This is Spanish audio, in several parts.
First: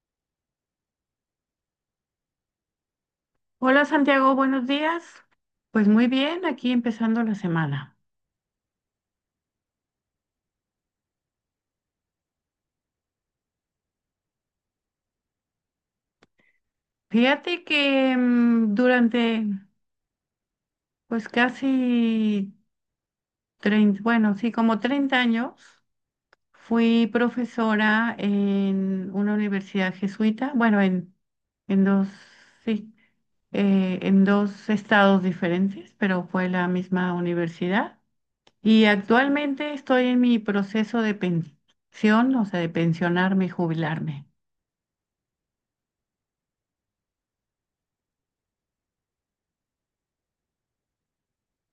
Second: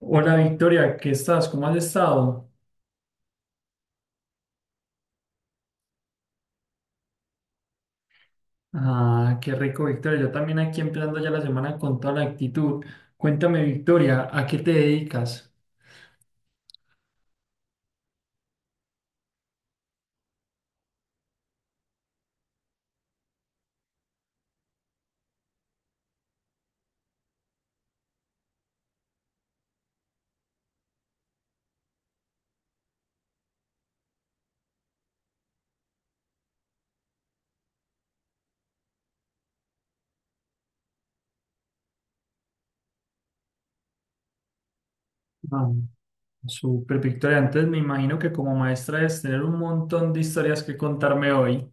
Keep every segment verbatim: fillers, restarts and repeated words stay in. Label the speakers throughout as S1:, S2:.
S1: Hola Victoria, ¿qué estás? ¿Cómo has estado?
S2: Hola Santiago, buenos días. Pues muy bien, aquí empezando la semana.
S1: Ah, qué rico Victoria, yo también aquí empezando ya la semana con toda la actitud. Cuéntame Victoria, ¿a qué te dedicas?
S2: Fíjate que mm, durante pues casi treinta, bueno, sí, como treinta años fui profesora en una universidad jesuita, bueno, en, en dos, sí, eh, en dos estados diferentes, pero fue la misma universidad. Y actualmente estoy en mi proceso de pensión, o sea, de pensionarme y jubilarme.
S1: Ah, súper Victoria, antes me imagino que como maestra debes tener un montón de historias que contarme hoy.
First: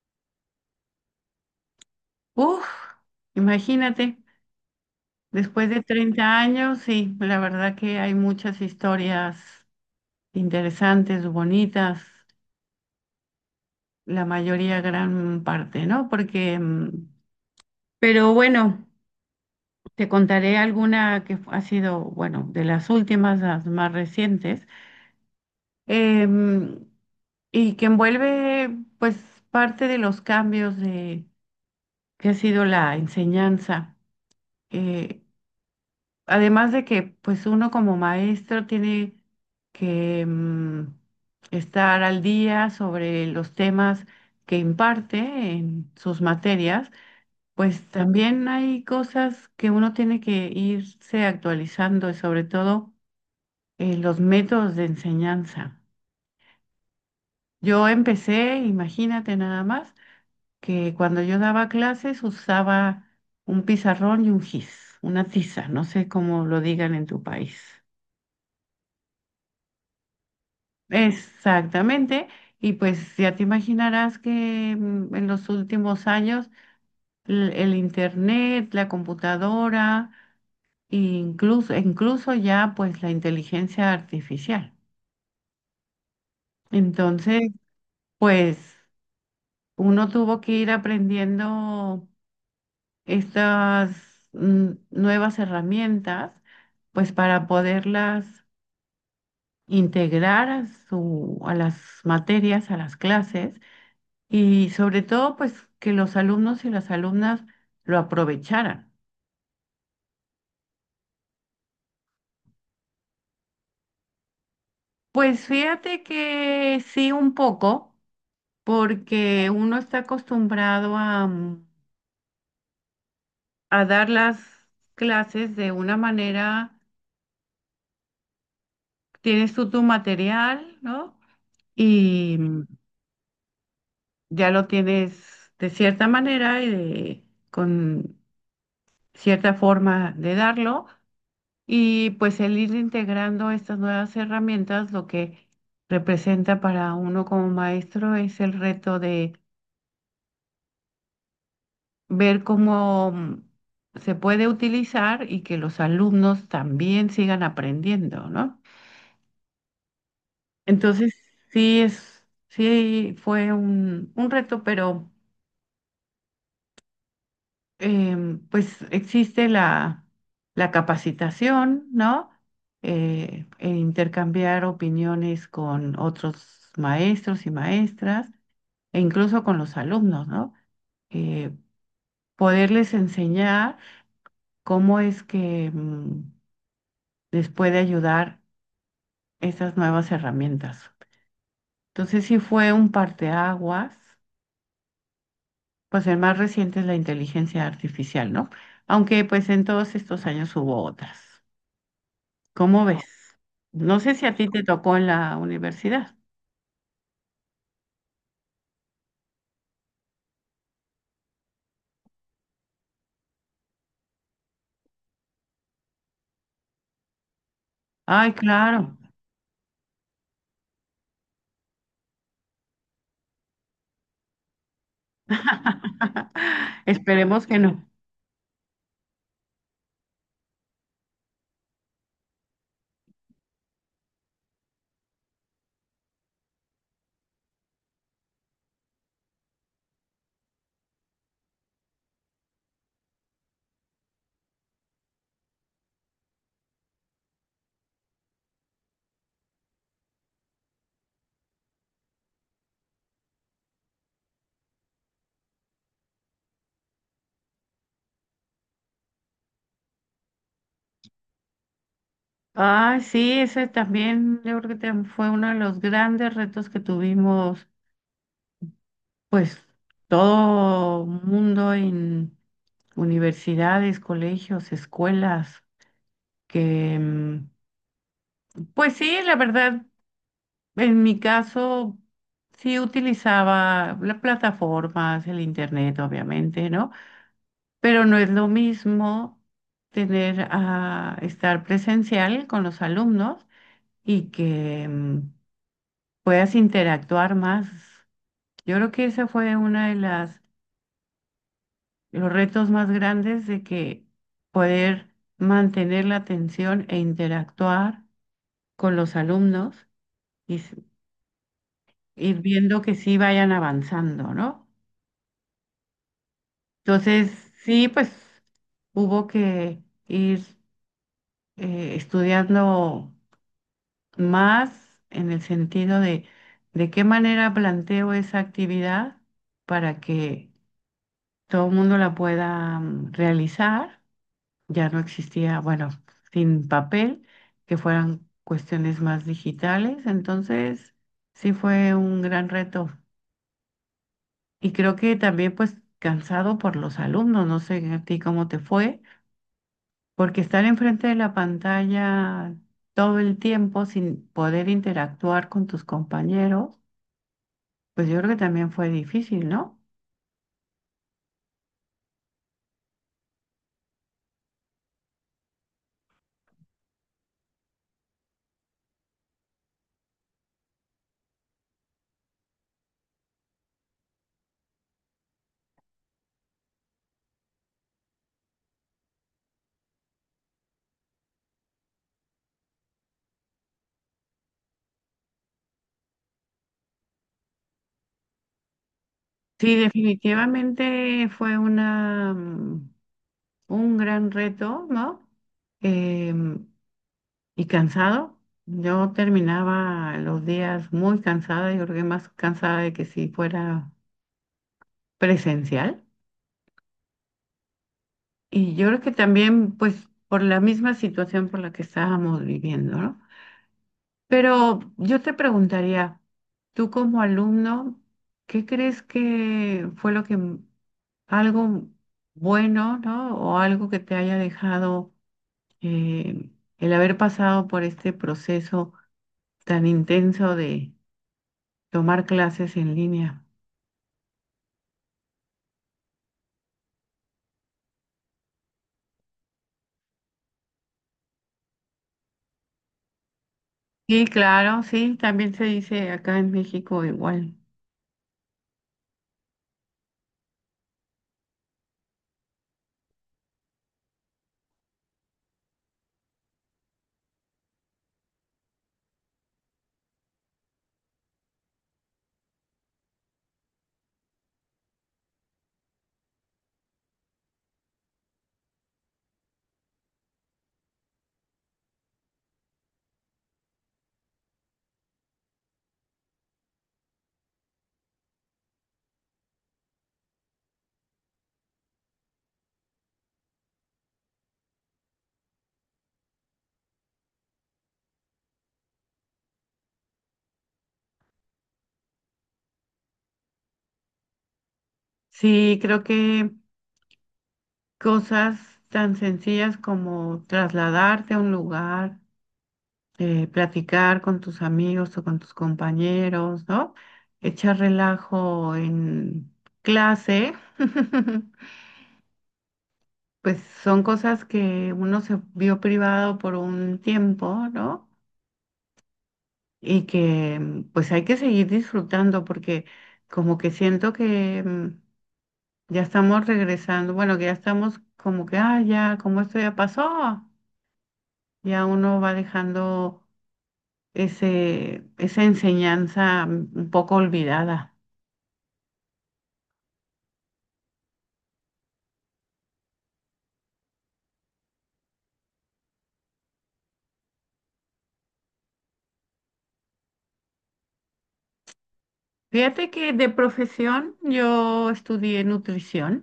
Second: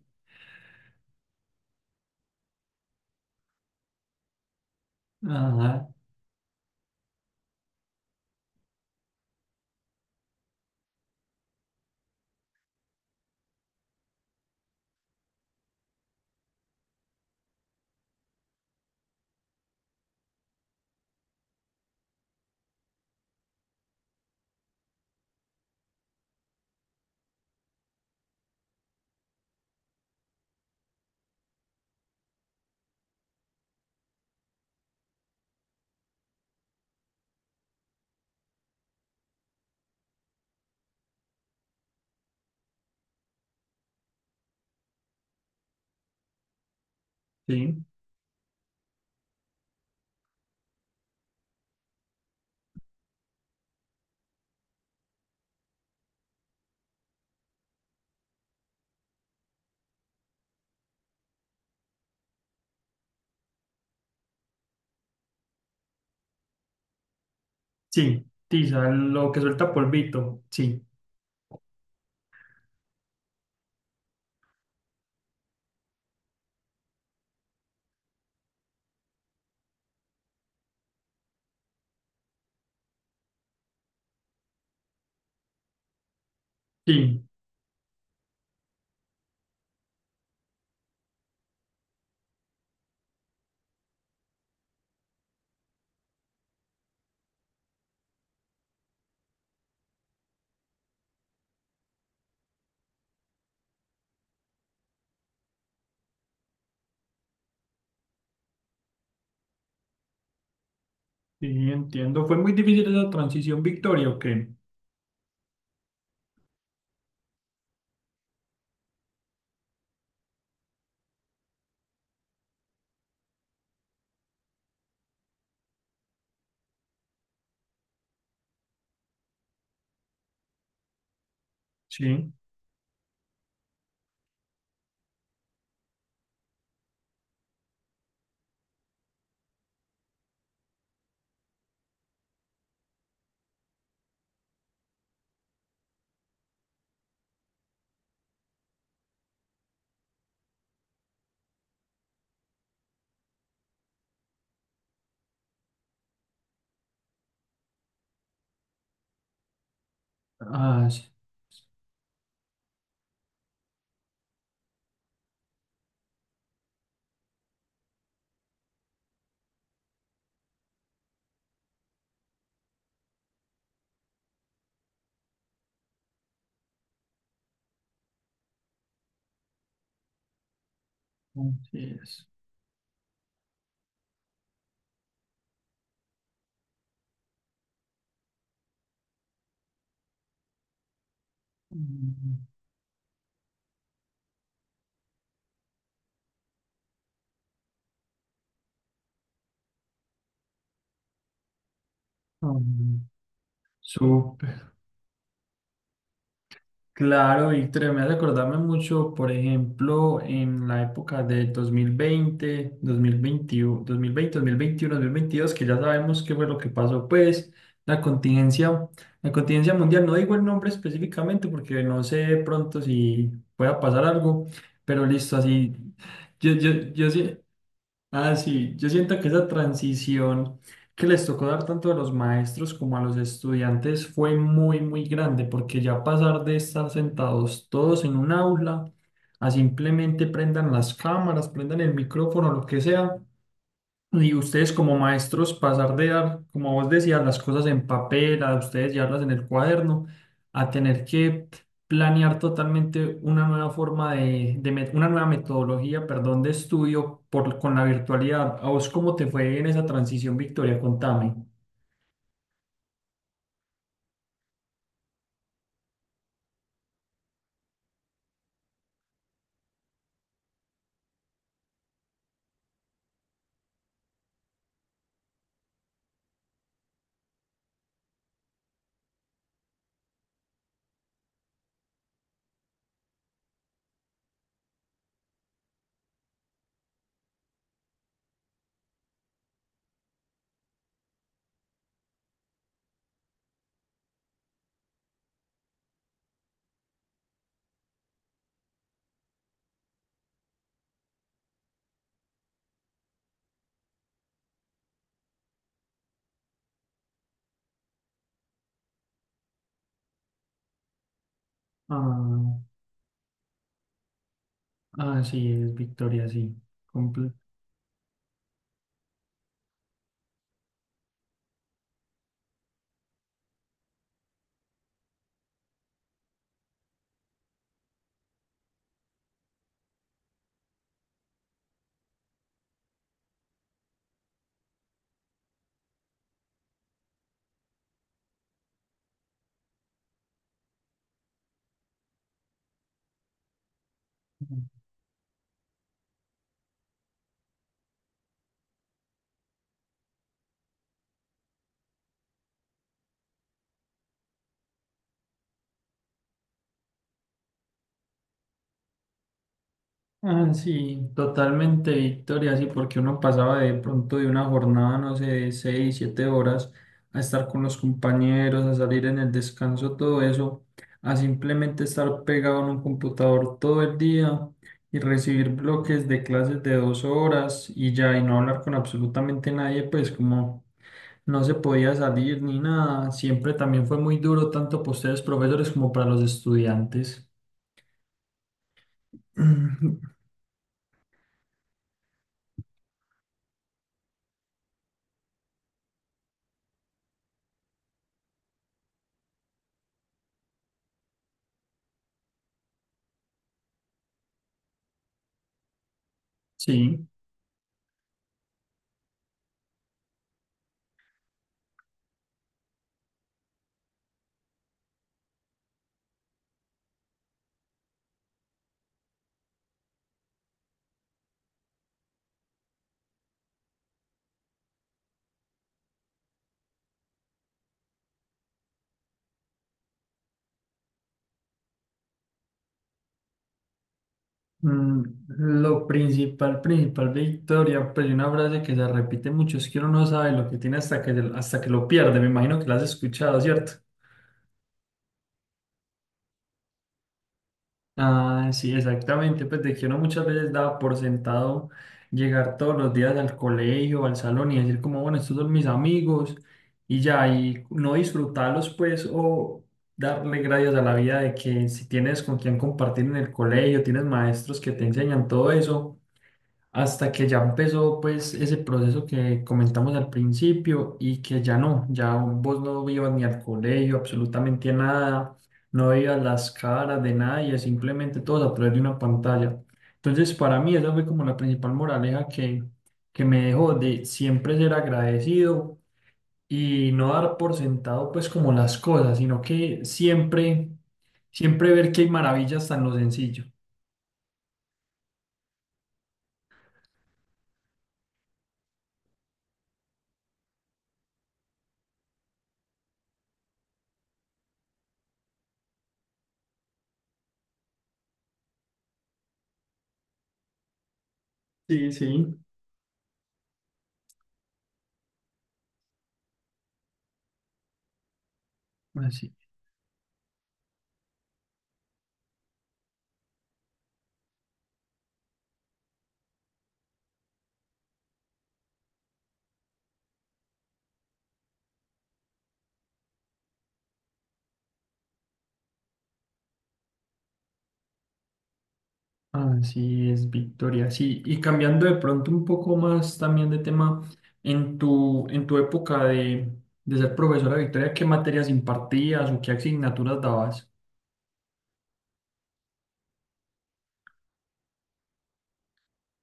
S2: Uf, imagínate,
S1: Ajá,
S2: después de treinta años, sí, la verdad que hay muchas historias interesantes, bonitas, la mayoría, gran parte, ¿no? Porque, mm, pero bueno, te contaré alguna que fu- ha sido, bueno, de las últimas, las más recientes, em, y que envuelve, pues, parte de los cambios de, que ha sido la enseñanza. eh, Además de que, pues uno como maestro tiene que mm, estar al día sobre los temas que imparte en sus materias,
S1: sí,
S2: pues también hay cosas que uno tiene que irse actualizando y sobre todo eh, los métodos de enseñanza. Yo empecé, imagínate nada más, que cuando yo daba clases usaba un pizarrón y un gis, una tiza, no sé cómo lo digan en tu país.
S1: sí, tiza, lo que suelta polvito, sí,
S2: Exactamente, y pues ya te imaginarás que mm, en los últimos años l- el, internet, la computadora, e incluso, incluso ya pues la inteligencia artificial.
S1: sí,
S2: Entonces, pues uno tuvo que ir aprendiendo estas mm, nuevas herramientas pues para poderlas integrar a su, a las materias, a las clases y sobre todo pues que los alumnos y las alumnas lo aprovecharan.
S1: sí, entiendo. ¿Fue muy difícil esa transición Victoria o qué?
S2: Pues fíjate que sí un poco, porque uno está acostumbrado a, mm, a dar las clases de una manera, tienes tú tu material, ¿no?
S1: Sí,
S2: Y mm, ya lo tienes de cierta manera y de- con cierta forma de darlo. Y pues el ir integrando estas nuevas herramientas, lo que representa para uno como maestro es el reto de ver cómo mm, se puede utilizar y que los alumnos también sigan aprendiendo, ¿no?
S1: ah, sí,
S2: Entonces, sí es, sí fue un, un reto, pero em, pues existe la, la capacitación, ¿no? Eh, e intercambiar opiniones con otros maestros y maestras e incluso con los alumnos, ¿no? Eh,
S1: así es.
S2: Poderles enseñar cómo es que mm, les puede ayudar estas nuevas herramientas. Entonces sí
S1: Mm,
S2: fue un parteaguas, pues el más reciente es la inteligencia artificial, ¿no? Aunque pues en todos estos años hubo otras. ¿Cómo
S1: mm.
S2: ves? No sé si a ti te
S1: Súper,
S2: tocó en la universidad.
S1: claro, Víctor, me hace acordarme mucho, por ejemplo, en la época del dos mil veinte, dos mil veintiuno, dos mil veinte, dos mil veintiuno, dos mil veintidós, que ya sabemos qué fue lo que pasó, pues la
S2: Ay,
S1: contingencia,
S2: claro.
S1: la contingencia mundial, no digo el nombre específicamente porque no sé de pronto si pueda pasar algo, pero listo, así, yo, yo, yo sí-
S2: Esperemos que no.
S1: Ah, sí, yo siento que esa transición que les tocó dar tanto a los maestros como a los estudiantes fue muy, muy grande, porque ya pasar de estar sentados todos en un aula a simplemente prendan las cámaras, prendan el micrófono, lo que sea, y ustedes como maestros, pasar de dar, como vos decías, las cosas en papel, a ustedes llevarlas en el cuaderno, a tener que planear totalmente una nueva forma de, de met- una nueva metodología, perdón, de estudio por, con la virtualidad. ¿A vos cómo te fue en esa transición, Victoria? Contame.
S2: Ay, sí, ese también yo creo que tam- fue uno de los grandes retos que tuvimos, pues todo mundo en universidades, colegios, escuelas, que mm, pues sí, la verdad, en mi caso sí utilizaba las plataformas, el internet, obviamente, ¿no? Pero no es lo mismo tener a estar presencial con los alumnos y que mm, puedas interactuar más. Yo creo que ese fue uno de las, los retos más grandes de que poder mantener la atención e interactuar con los alumnos y s- ir
S1: Ah,
S2: viendo que sí vayan avanzando, ¿no?
S1: ah, sí, es Victoria, sí. Comple-
S2: Entonces, sí, pues hubo que ir eh, estudiando más en el sentido de de qué manera planteo esa actividad para que todo el mundo la pueda mm, realizar. Ya no existía, bueno, sin papel, que fueran cuestiones más digitales. Entonces, sí fue un gran reto. Y creo que también pues cansado por los alumnos, no sé a ti cómo te fue, porque estar enfrente de la pantalla todo el tiempo sin poder interactuar con tus compañeros. Pues yo creo que también fue difícil, ¿no?
S1: Ah, sí, totalmente, Victoria, sí, porque uno pasaba de pronto de una jornada, no sé, de seis, siete horas, a estar con los compañeros, a salir en el descanso, todo eso, a simplemente estar pegado en un computador todo el día y recibir bloques de clases de dos horas y ya, y no hablar con absolutamente nadie, pues como no se podía salir ni nada, siempre también fue muy duro, tanto para ustedes profesores como para los estudiantes.
S2: Sí, definitivamente fue una, mm, un gran reto, ¿no? Em, y cansado. Yo terminaba los días muy cansada, yo creo que más cansada de que si fuera presencial.
S1: Sí.
S2: Y yo creo que también, pues, por la misma situación por la que estábamos viviendo, ¿no? Pero yo te preguntaría, tú como alumno, ¿qué crees que fue lo que m- algo bueno, ¿no? O algo que te haya dejado eh, el haber pasado por este proceso tan intenso de tomar clases en línea.
S1: Mm, lo principal, principal, Victoria, pues hay una frase que se repite mucho, es que uno no sabe lo que tiene hasta que, hasta que lo pierde, me imagino que la has escuchado, ¿cierto?
S2: Sí, claro, sí, también se dice acá en México igual.
S1: Ah, sí, exactamente, pues de que uno muchas veces daba por sentado llegar todos los días al colegio, al salón y decir como, bueno, estos son mis amigos y ya, y no disfrutarlos pues o darle gracias a la vida de que si tienes con quien compartir en el colegio, tienes maestros que te enseñan todo eso hasta que ya empezó pues ese proceso que comentamos al principio y que ya no, ya vos no ibas ni al colegio, absolutamente a nada, no veías las caras de nadie, simplemente todos a través de una pantalla. Entonces para mí esa fue como la principal moraleja que, que me dejó de siempre ser agradecido y no dar por sentado pues como las cosas, sino que siempre, siempre ver que hay maravillas tan lo sencillo.
S2: Sí, creo que cosas tan sencillas como trasladarte a un lugar eh, platicar con tus amigos o con tus compañeros, ¿no? Echar relajo en clase,
S1: Sí, sí,
S2: pues son cosas que uno se vio privado por un tiempo, ¿no?
S1: así.
S2: Y que mm, pues hay que seguir disfrutando porque como que siento que mm, ya estamos regresando, bueno, que ya estamos como que, ah, ya, como esto ya pasó, ya uno va dejando ese, esa enseñanza mm, un poco olvidada.
S1: Así es, Victoria. Sí, y cambiando de pronto un poco más también de tema, en tu, en tu época de, de ser profesora, Victoria, ¿qué materias impartías o qué asignaturas dabas?
S2: Fíjate que de profesión yo estudié nutrición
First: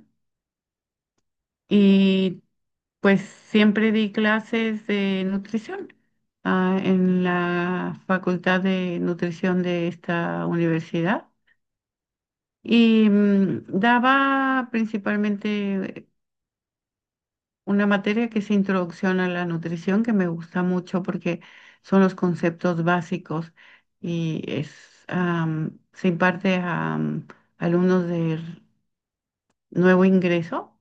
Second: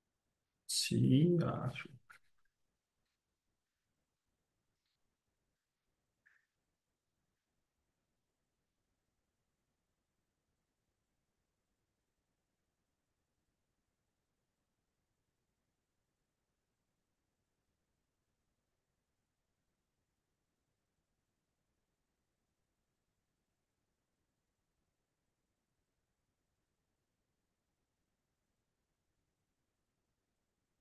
S1: Sí, ah,
S2: y pues siempre di clases de nutrición, ah, en la Facultad de Nutrición de esta universidad y mm, daba principalmente una materia que es Introducción a la Nutrición que me gusta mucho porque son los conceptos básicos y es am, se imparte a am, alumnos de nuevo ingreso.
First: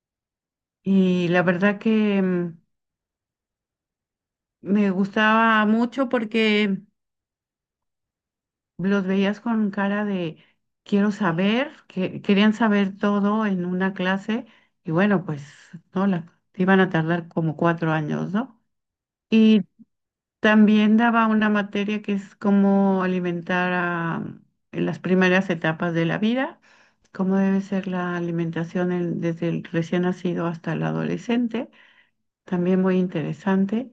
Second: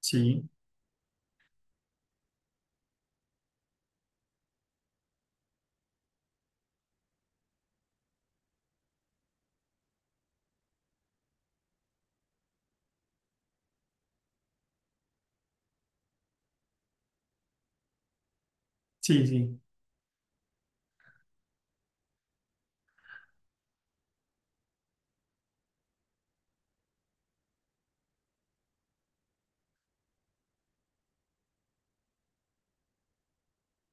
S1: sí,
S2: Y la verdad que mm, me gustaba mucho porque los veías con cara de quiero saber, que querían saber todo en una clase. Y bueno, pues no, la, iban a tardar como cuatro años, ¿no?
S1: sí, sí. Sí.
S2: Y también daba una materia que es cómo alimentar a, mm, en las primeras etapas de la vida, cómo debe ser la alimentación en- desde el recién nacido hasta el adolescente. También muy interesante.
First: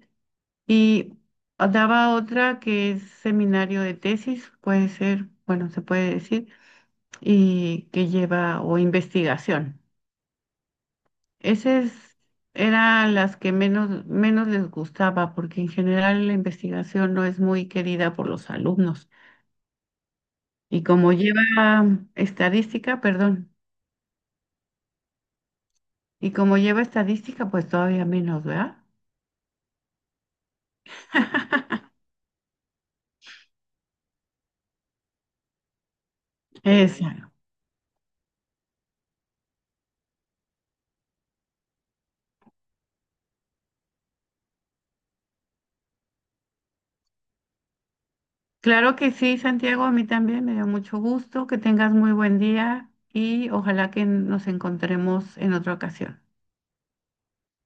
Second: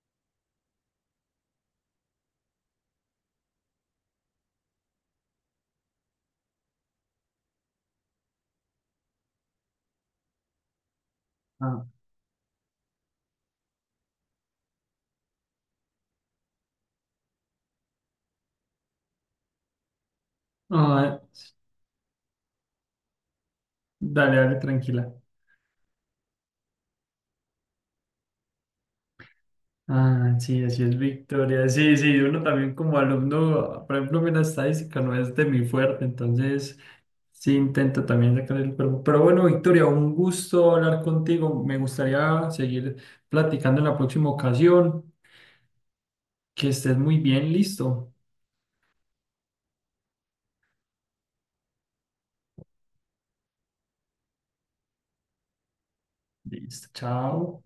S2: Y daba otra que es seminario de tesis, puede ser, bueno, se puede decir, y que lleva o investigación.
S1: Ah,
S2: Esas eran las que menos, menos les gustaba, porque en general la investigación no es muy querida por los alumnos. Y como
S1: ah,
S2: lleva estadística, perdón,
S1: dale, dale, tranquila.
S2: y como lleva estadística, pues todavía menos, ¿verdad?
S1: Ah, sí, así es Victoria. Sí, sí, uno también como alumno, por ejemplo, a mí la estadística no es de mi fuerte, entonces
S2: Esa,
S1: sí intento también sacar el cuerpo. Pero bueno, Victoria, un gusto hablar contigo. Me gustaría seguir platicando en la próxima ocasión. Que estés muy bien, listo.
S2: Claro que sí, Santiago, a mí también me dio mucho gusto, que tengas muy buen día y ojalá que nos encontremos en otra ocasión.
S1: Listo, chao.